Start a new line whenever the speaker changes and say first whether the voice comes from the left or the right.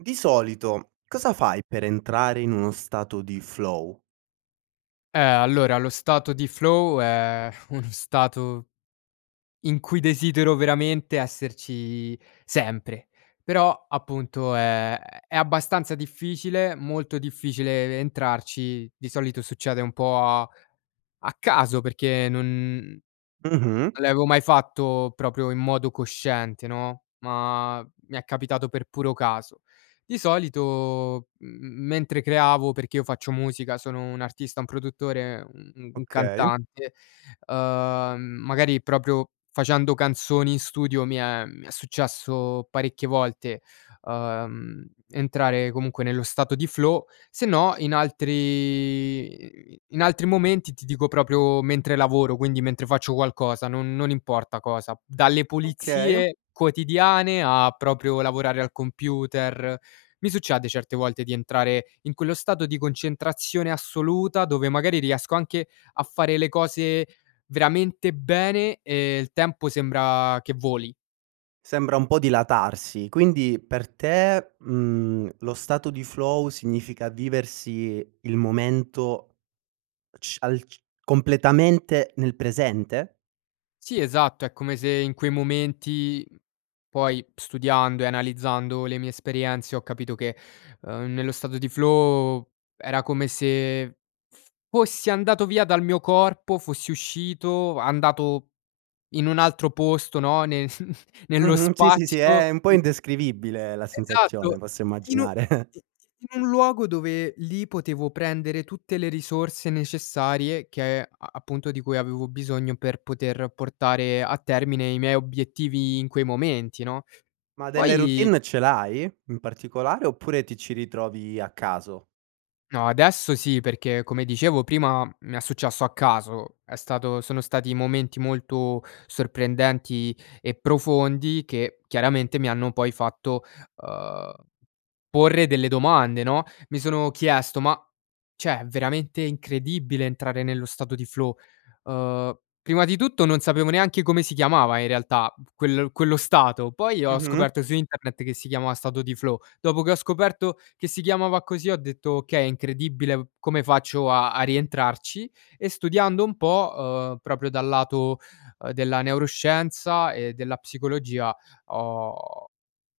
right: Di solito cosa fai per entrare in uno stato di flow?
left: Eh, allora lo stato di flow è uno stato in cui desidero veramente esserci sempre. Però, appunto, è è abbastanza difficile molto difficile e ve entrarci, di solito succede un po' a a caso, perché non
right: Mh-mh.
left: non l'avevo mai fatto proprio in modo cosciente, no, ma mi è capitato per puro caso. Di solito m m mentre creavo perché io faccio musica sono un artista, un produttore, un u u un
right: Okay.
left: cantante, uhm, magari proprio facendo canzoni in studio mi è mi è successo parecchie volte, uhm, entrare comunque nello stato di flow. Sennò in altri i i in altri momenti. Ti dico proprio mentre lavoro, quindi mentre faccio qualcosa, non non importa cosa, p dalle
right: Okay.
left: pulizie quotidiane a proprio lavorare al computer, mi succede certe volte di entrare in quello stato di concentrazione assoluta, dove magari riesco anche a fare le cose veramente bene, e il tempo sembra che voli.
right: Sembra un po' dilatarsi. Quindi per te, mhmm, lo stato di flow significa viversi il momento c al c completamente nel presente?
left: Sì, esatto. È come se in quei momenti, mhmm, poi studiando e analizzando le mie esperienze ho capito che, uhm, nello stato di flow era come se f fossi andato via dal mio corpo, fossi uscito, andato in un altro posto, no, ne nello
right: Mh-mh. Sì, sì, sì.
left: spazio,
right: Eh, è un po'
left: mhmm
right: indescrivibile la sensazione.
left: Esatto.
right: Posso
left: In u
right: immaginare.
left: i i in un luogo dove lì potevo prendere tutte le risorse necessarie che a a appunto di cui avevo bisogno per poter portare a termine i miei obiettivi in quei momenti, no,
right: Ma delle
left: poi
right: routine ce l'hai, in particolare? Oppure ti ci ritrovi a caso?
left: No, adesso sì. Perché come dicevo prima m mi è successo a caso, è stato sono stati momenti molto sorprendenti e profondi che chiaramente mi hanno poi fatto, uhm, porre delle domande, no, mi sono chiesto, ma, cioè è veramente incredibile entrare nello stato di flow. Uhm, prima di tutto non sapevo neanche come si chiamava in realtà p quel quello stato, poi ho
right: Mh-mh.
left: scoperto su internet che si chiama stato di flow, dopo che ho scoperto che si chiamava così ho detto: "Okay è incredibile v come faccio a a rientrarci?" E studiando un po', uhm, proprio dal lato, uhm, della neuroscienza e della psicologia ho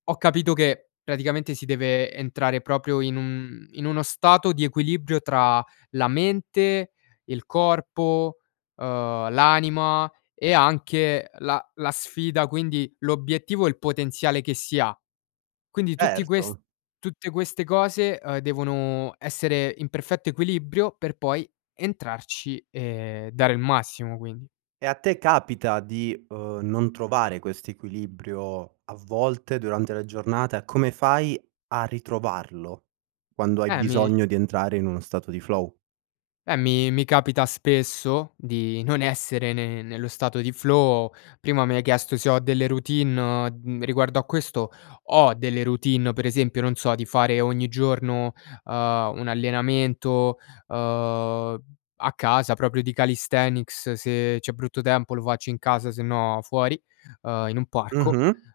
left: ho capito che praticamente si deve entrare proprio in un in uno stato di equilibrio tra la mente, il corpo, uhm, l'anima e anche, ehm, la la sfida, quindi l'obiettivo e il potenziale che si ha. Quindi tutti ques
right: Erto.
left: tutte queste cose, uhm, devono essere in perfetto equilibrio per poi entrarci e dare il massimo, quindi.
right: E, a te capita di, uhm, non trovare questo equilibrio a volte durante la giornata, e come fai a ritrovarlo, quando hai
left: Eh, mi
right: bisogno di entrare in uno stato di flow?
left: eh mi mi capita spesso di non essere ne nello stato di flow. Prima mi hai chiesto se ho delle routine, o m d riguardo a questo ho delle routine, uhm, per esempio, non so, di fare ogni giorno, uhm, un allenamento, uhm, a casa proprio di calisthenics, se c'è brutto tempo lo faccio in casa sennò fuori, uhm, in un parco.
right: Mh-mh.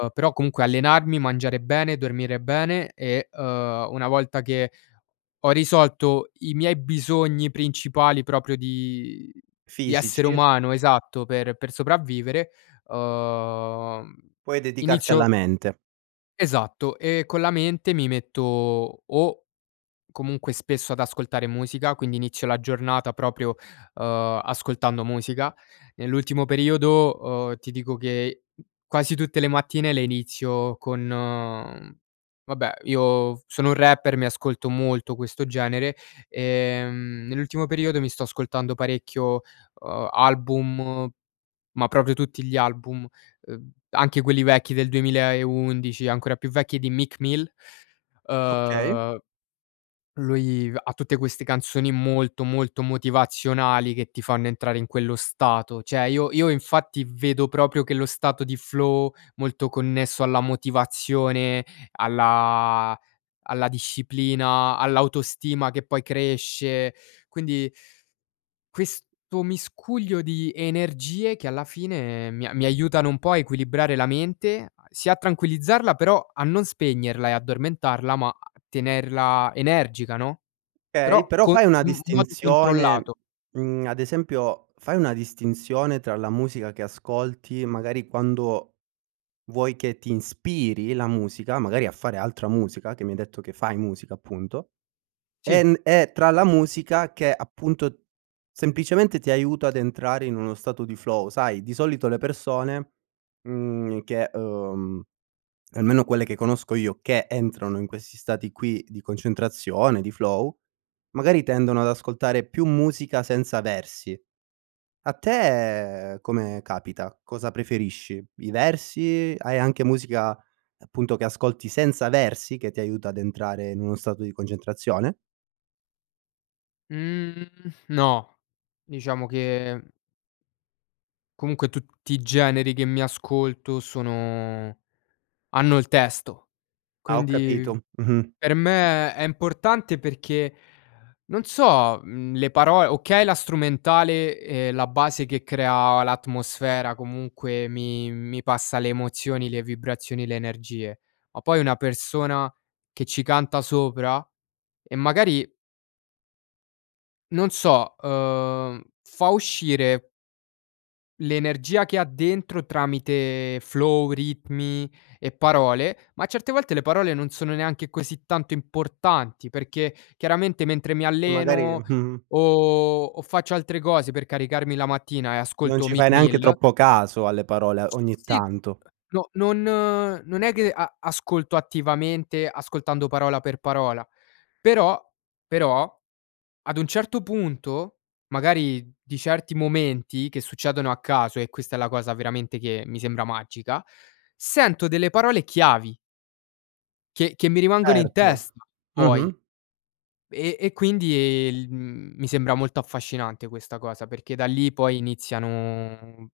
left: Uhm, però comunque allenarmi, mangiare bene, dormire bene e, uhm, una volta che ho risolto i miei bisogni principali proprio di di essere
right: Fisici?
left: umano esatto, per per sopravvivere, uhm,
right: Puoi dedicarti
left: inizio
right: alla mente.
left: Esatto. E con la mente mi metto o comunque spesso ad ascoltare musica, quindi inizio la giornata proprio, uhm, ascoltando musica. Nell'ultimo periodo, uhm, ti dico che i quasi tutte le mattine le inizio con, mhmm, vabbè io v sono un rapper, mi ascolto molto questo genere, ehm, nell'ultimo periodo mi sto ascoltando parecchio, uhm, album ma proprio tutti gli album, uhm, anche quelli vecchi del 2011 e ancora più vecchi di Meek Mill.
right: Okay.
left: Uhm, lui v ha tutte queste canzoni molto molto motivazionali che ti fanno entrare in quello stato. Cioè io io infatti vedo proprio che lo stato di flow molto connesso alla motivazione alla alla disciplina, all'autostima che poi cresce, quindi questo miscuglio di energie che alla fine mi a mi aiutano un po' a equilibrare la mente, a sì a tranquillizzarla, però a non spegnerla e addormentarla, ma a tenerla energica, no,
right: Okay,
left: però
right: però
left: co i
right: fai una
left: in modo
right: distinzione,
left: controllato.
right: mhmm, ad esempio, fai una distinzione tra la musica, che ascolti, magari quando vuoi che ti inspiri la musica, magari a fare altra musica che mi hai detto che fai musica, appunto,
left: Sì.
right: en e tra la musica che, appunto, semplicemente ti aiuta ad entrare in uno stato di flow. Sai, di solito le persone, mhmm, che, uhm, almeno quelle che conosco io, che entrano in questi stati qui di concentrazione, di flow, magari tendono ad ascoltare più musica senza versi. A te come capita? Cosa preferisci? I versi, hai anche musica, appunto, che ascolti senza versi che ti aiuta ad entrare in uno stato di concentrazione?
left: Mhmm, no. Diciamo che comunque tutti i generi che mi ascolto sono hanno il testo.
right: Ah, ho
left: Quindi
right: capito. Mh-mh.
left: per me è importante perché, non so, mhmm, le paro okay, la strumentale e la base che crea l'atmosfera comunque mi mi passa le emozioni, le vibrazioni, le energie, ma poi una persona che ci canta sopra e magari non so, uhm, fa uscire l'energia che ha dentro tramite flow, ritmi e parole, ma certe volte le parole non sono neanche così tanto importanti perché, chiaramente, mentre mi
right: E magari
left: alleno
right: mh -mh.
left: o o faccio altre cose per caricarmi la mattina e
right: Non
left: ascolto
right: ci fai
left: Meek
right: neanche
left: Mill
right: troppo caso alle parole, ogni
left: Sì, mhmm,
right: tanto.
left: ehm, no non non è che a ascolto attivamente, ascoltando parola per parola, però, però ad un certo punto, magari di certi momenti, che succedono a caso e questa è la cosa veramente che mi sembra magica, sento delle parole chiavi che che mi rimangono in
right: Certo,
left: testa, poi,
right: mh-mh.
left: e e quindi il mhmm, mi sembra molto affascinante questa cosa, perché da lì poi iniziano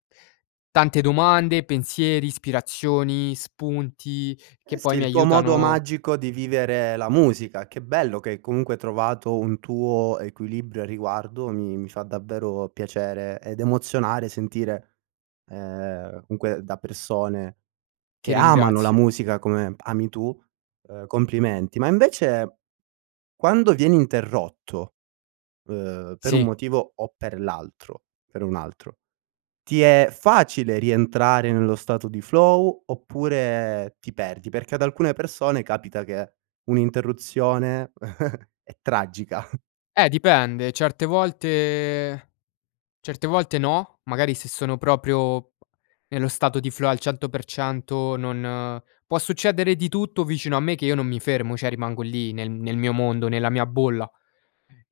left: tante domande, pensieri, ispirazioni, spunti che
right: Eh,
left: poi
right: sì,
left: mi
right: il tuo modo
left: aiutano
right: magico di vivere la musica. Che bello che hai, comunque, trovato un tuo equilibrio a riguardo, mi mi fa davvero piacere ed emozionare, sentire, ehm, comunque da persone
left: Ti
right: che amano la
left: ringrazio.
right: musica come ami tu, ehm, complimenti. Ma invece, quando vieni interrotto, ehm, per un
left: Sì.
right: motivo o per l'altro per un altro, ti è facile rientrare nello stato di flow, oppure ti perdi? Perché ad alcune persone capita che un'interruzione è tragica.
left: Eh, dipende. Certe volte certe volte no, magari se sono proprio nello stato di flow al 100% non può succedere di tutto vicino a me che io non mi fermo, cioè rimango lì, nel nel mio mondo, nella mia bolla.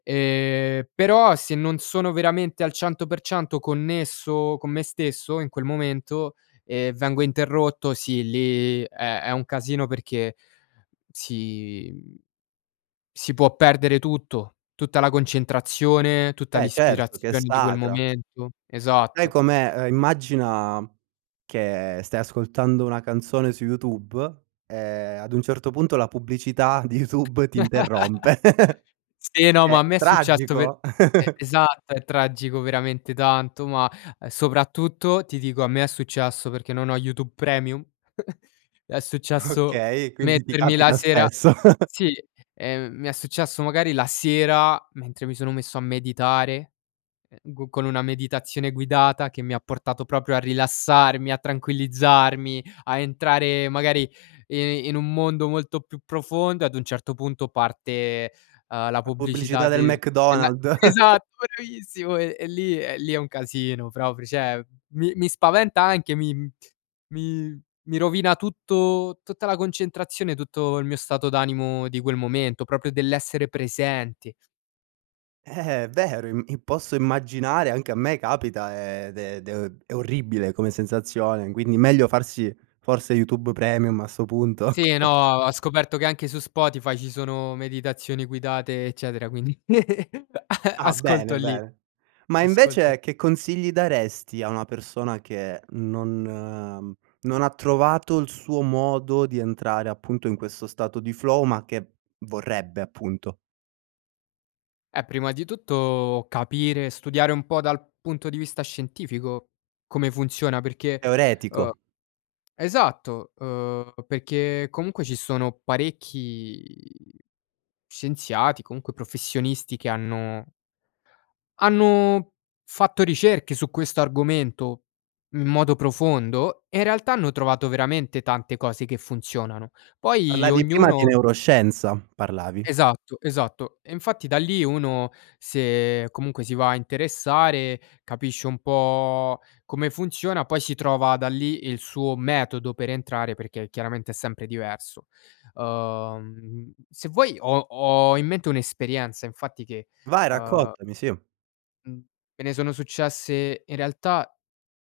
left: Ehm, però se non sono veramente al 100% connesso con me stesso in quel momento, ehm, vengo interrotto, sì lì è è un casino perché si, mhmm, si può perdere tutto, tutta la concentrazione, tutta
right: Beh certo, che è
left: l'ispirazione di quel
right: sacra.
left: momento,
right: Sai
left: esatto.
right: com'è? Ehm, immagina che stai ascoltando una canzone su YouTube e ad un certo punto la pubblicità di YouTube ti interrompe.
left: Sì, no ma
right: Eh,
left: a me è successo per
right: tragico.
left: e esatto. È tragico veramente tanto ma soprattutto ti dico a me è successo perché non ho YouTube Premium. È successo
right: Okay quindi ti
left: mettermi la
right: capita
left: sera
right: spesso.
left: sì, ehm, mi è successo magari la sera mentre mi sono messo a meditare, ehm, go con una meditazione guidata che mi ha portato proprio a rilassarmi, a tranquillizzarmi, a entrare magari i in un mondo molto più profondo e ad un certo punto parte, ehm, la
right: La pubblicità
left: pubblicità
right: del
left: di de la
right: McDonald's.
left: esatto, bellissimo e lì e lì è un casino, proprio cioè. Mi mi spaventa anche mi mi mi rovina tutto tutta la concentrazione, tutto il mio stato d'animo di quel momento, proprio dell'essere presente.
right: Eh, vero, im posso immaginare, anche a me capita, ehm, ed è ed è orribile come sensazione. Quindi meglio farsi forse YouTube Premium a 'sto punto.
left: Sì, no, ho scoperto che anche su Spotify ci sono meditazioni guidate, eccetera, quindi
right: Ah,
left: ascolto
right: bene,
left: lì.
right: bene. Ma
left: Ascolto lì.
right: invece che consigli daresti a una persona che non non ha trovato il suo modo di entrare appunto in questo stato di flow ma che vorrebbe appunto.
left: Eh, prima di tutto capire, studiare un po' dal punto di vista scientifico come funziona perché, uhm,
right: Teoretico.
left: esatto, ehm, perché comunque ci sono parecchi scienziati comunque professionisti che hanno hanno fatto ricerche su questo argomento in modo profondo e in realtà hanno trovato veramente tante cose che funzionano. Poi
right: Parlavi prima di
left: ognuno
right: neuroscienza, parlavi.
left: Esatto, esatto. E infatti da lì uno, se comunque si va a interessare, capisce un po' come funziona, poi si trova da lì il suo metodo per entrare, perché chiaramente è sempre diverso. Ehm, se vuoi ho ho in mente un'esperienza infatti che,
right: Vai,
left: ehm
right: raccontami sì.
left: mhmm, me ne sono successe in realtà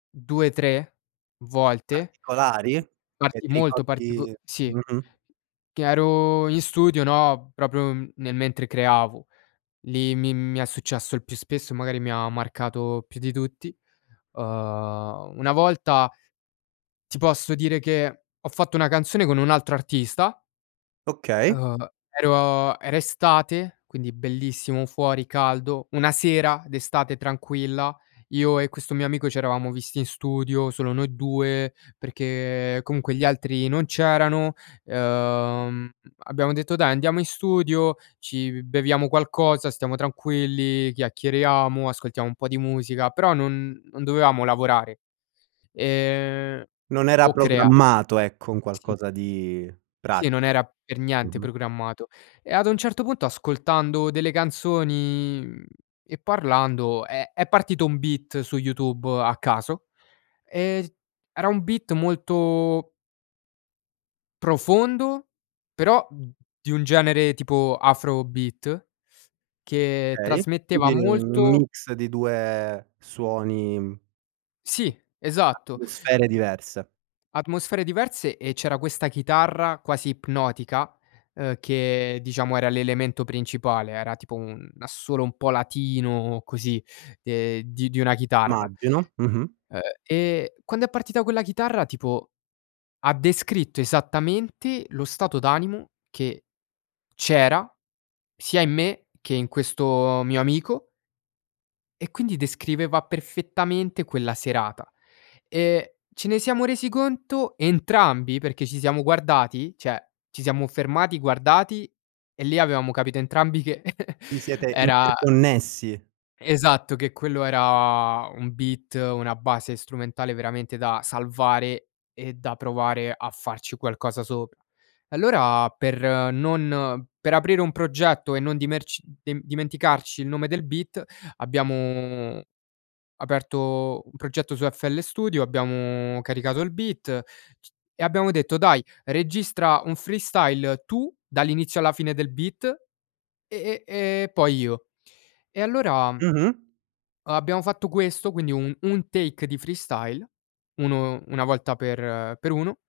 left: 2, 3 volte,
right: Particolari? Che
left: parti
right: ti
left: molto partico
right: ricordi
left: sì,
right: mh-mh.
left: che ero in studio, no, proprio nel mentre creavo. Lì mi mi è successo il più spesso, magari mi ha marcato, ehm, più di tutti, ehm, una volta ti posso dire che ho fatto una canzone con un altro artista.
right: Okay.
left: Ehm, ero era estate, quindi bellissimo, fuori caldo. Una sera d'estate tranquilla, io e questo mio amico c'eravamo visti in studio, solo noi 2 perché comunque gli altri non c'erano, ehm, abbiamo detto: "Dai andiamo in studio, ci beviamo qualcosa, stiamo tranquilli, chiacchieriamo, ascoltiamo un po' di musica". Però non non dovevamo lavorare. Ehm,
right: Non era
left: o crea
right: programmato ecco, un
left: Sì.
right: qualcosa di
left: Sì,
right: pratico.
left: non era per niente
right: Mh-mh.
left: programmato. E ad un certo punto ascoltando delle canzoni, mhmm, e parlando è è partito un beat su YouTube a caso e era un flow molto profondo, però di un genere tipo afro beat che
right: Okay,
left: trasmetteva
right: quindi un
left: molto
right: mix di due suoni, mhmm,
left: Sì, esatto.
right: atmosfere diverse.
left: Atmosfere diverse e c'era questa chitarra, quasi ipnotica, ehm, che diciamo era l'elemento principale. Era tipo un assolo un po' latino così, ehm, di di una chitarra,
right: Immagino. Mh-mh.
left: ehm. E quando è partita quella chitarra tipo ha descritto esattamente lo stato d'animo che c'era sia in me che in questo mio amico e quindi descriveva perfettamente quella serata. Ehm, ce ne siamo resi conto entrambi, perché ci siamo guardati, cioè, ci siamo fermati, guardati e lì avevamo capito entrambi che
right: Vi siete
left: era
right: interconnessi.
left: esatto, che quello era un beat, una base strumentale veramente da salvare e da provare a farci qualcosa sopra. Allora, per non per aprire un progetto e non dimer dimenticarci il nome del beat abbiamo aperto un progetto su FL Studio, abbiamo caricato il beat, e abbiamo detto: "Dai, registra un freestyle tu, dall'inizio alla fine del beat, e e e poi io". E allora,
right: Mh-mh.
left: abbiamo fatto questo quindi un un take di freestyle, uno una volta per per uno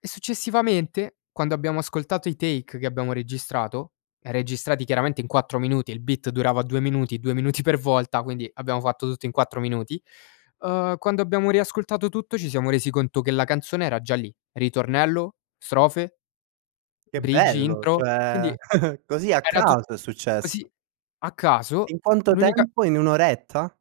left: e successivamente, quando abbiamo ascoltato i take che abbiamo registrato, registrati chiaramente in 4 minuti, e il beat durava 2 minuti, 2 minuti per volta, quindi abbiamo fatto tutto in 4 minuti, ehm, quando abbiamo riascoltato tutto ci siamo resi conto che la canzone era già lì, ritornello, strofe,
right: Che
left: bridge,
right: bello!
left: intro,
right: Cioè,
left: quindi
right: così a
left: era tut
right: caso è
left: così
right: successo.
left: a
right: In
left: caso,
right: quanto
left: l'unica
right: tempo? In 1 oretta?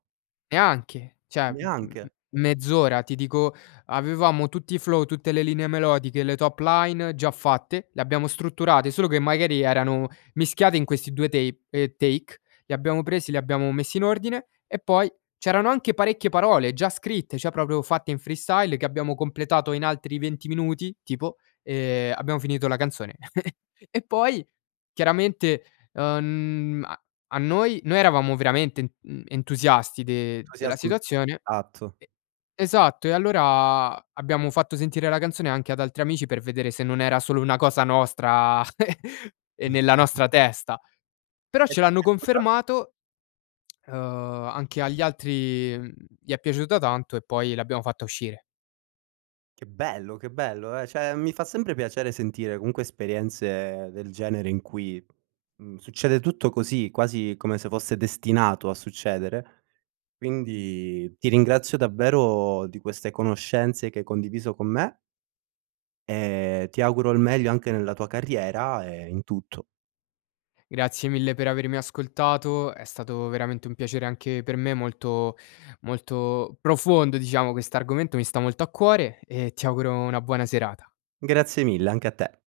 left: Neanche. Cioè, m m
right: Neanche.
left: mezz'ora ti dico, avevamo tutti i flow, tutte le linee melodiche, le top line già fatte, le abbiamo strutturate, solo che magari erano mischiate in questi due tape, ehm, take. Li abbiamo presi, li abbiamo messi in ordine e poi c'erano anche parecchie parole già scritte, cioè proprio fatte in freestyle che abbiamo completato in altri 20 minuti tipo, ehm, abbiamo finito la canzone. E poi, chiaramente, ehm, a noi noi eravamo veramente, mhmm, entusiasti de della situazione
right: [unintelligible]
left: e, esatto. E allora abbiamo fatto sentire la canzone anche ad altri amici per vedere se non era solo una cosa nostra e nella nostra testa. Però ce l'hanno
right: [unintelligible]
left: confermato, ehm, anche agli altri, mhmm, gli è piaciuta tanto e poi l'abbiamo fatta uscire.
right: Che bello, che bello! Eh, cioè, mi fa sempre piacere sentire comunque esperienze del genere in cui, mhmm, succede tutto così, quasi come se fosse destinato a succedere. Quindi ti ringrazio davvero di queste conoscenze che hai condiviso con me. E ti auguro il meglio anche nella tua carriera e in tutto.
left: Grazie mille per avermi ascoltato, è stato veramente un piacere anche per me, molto, molto profondo diciamo. Questo argomento, mi sta molto a cuore e ti auguro una buona serata.
right: Grazie mille, anche a te.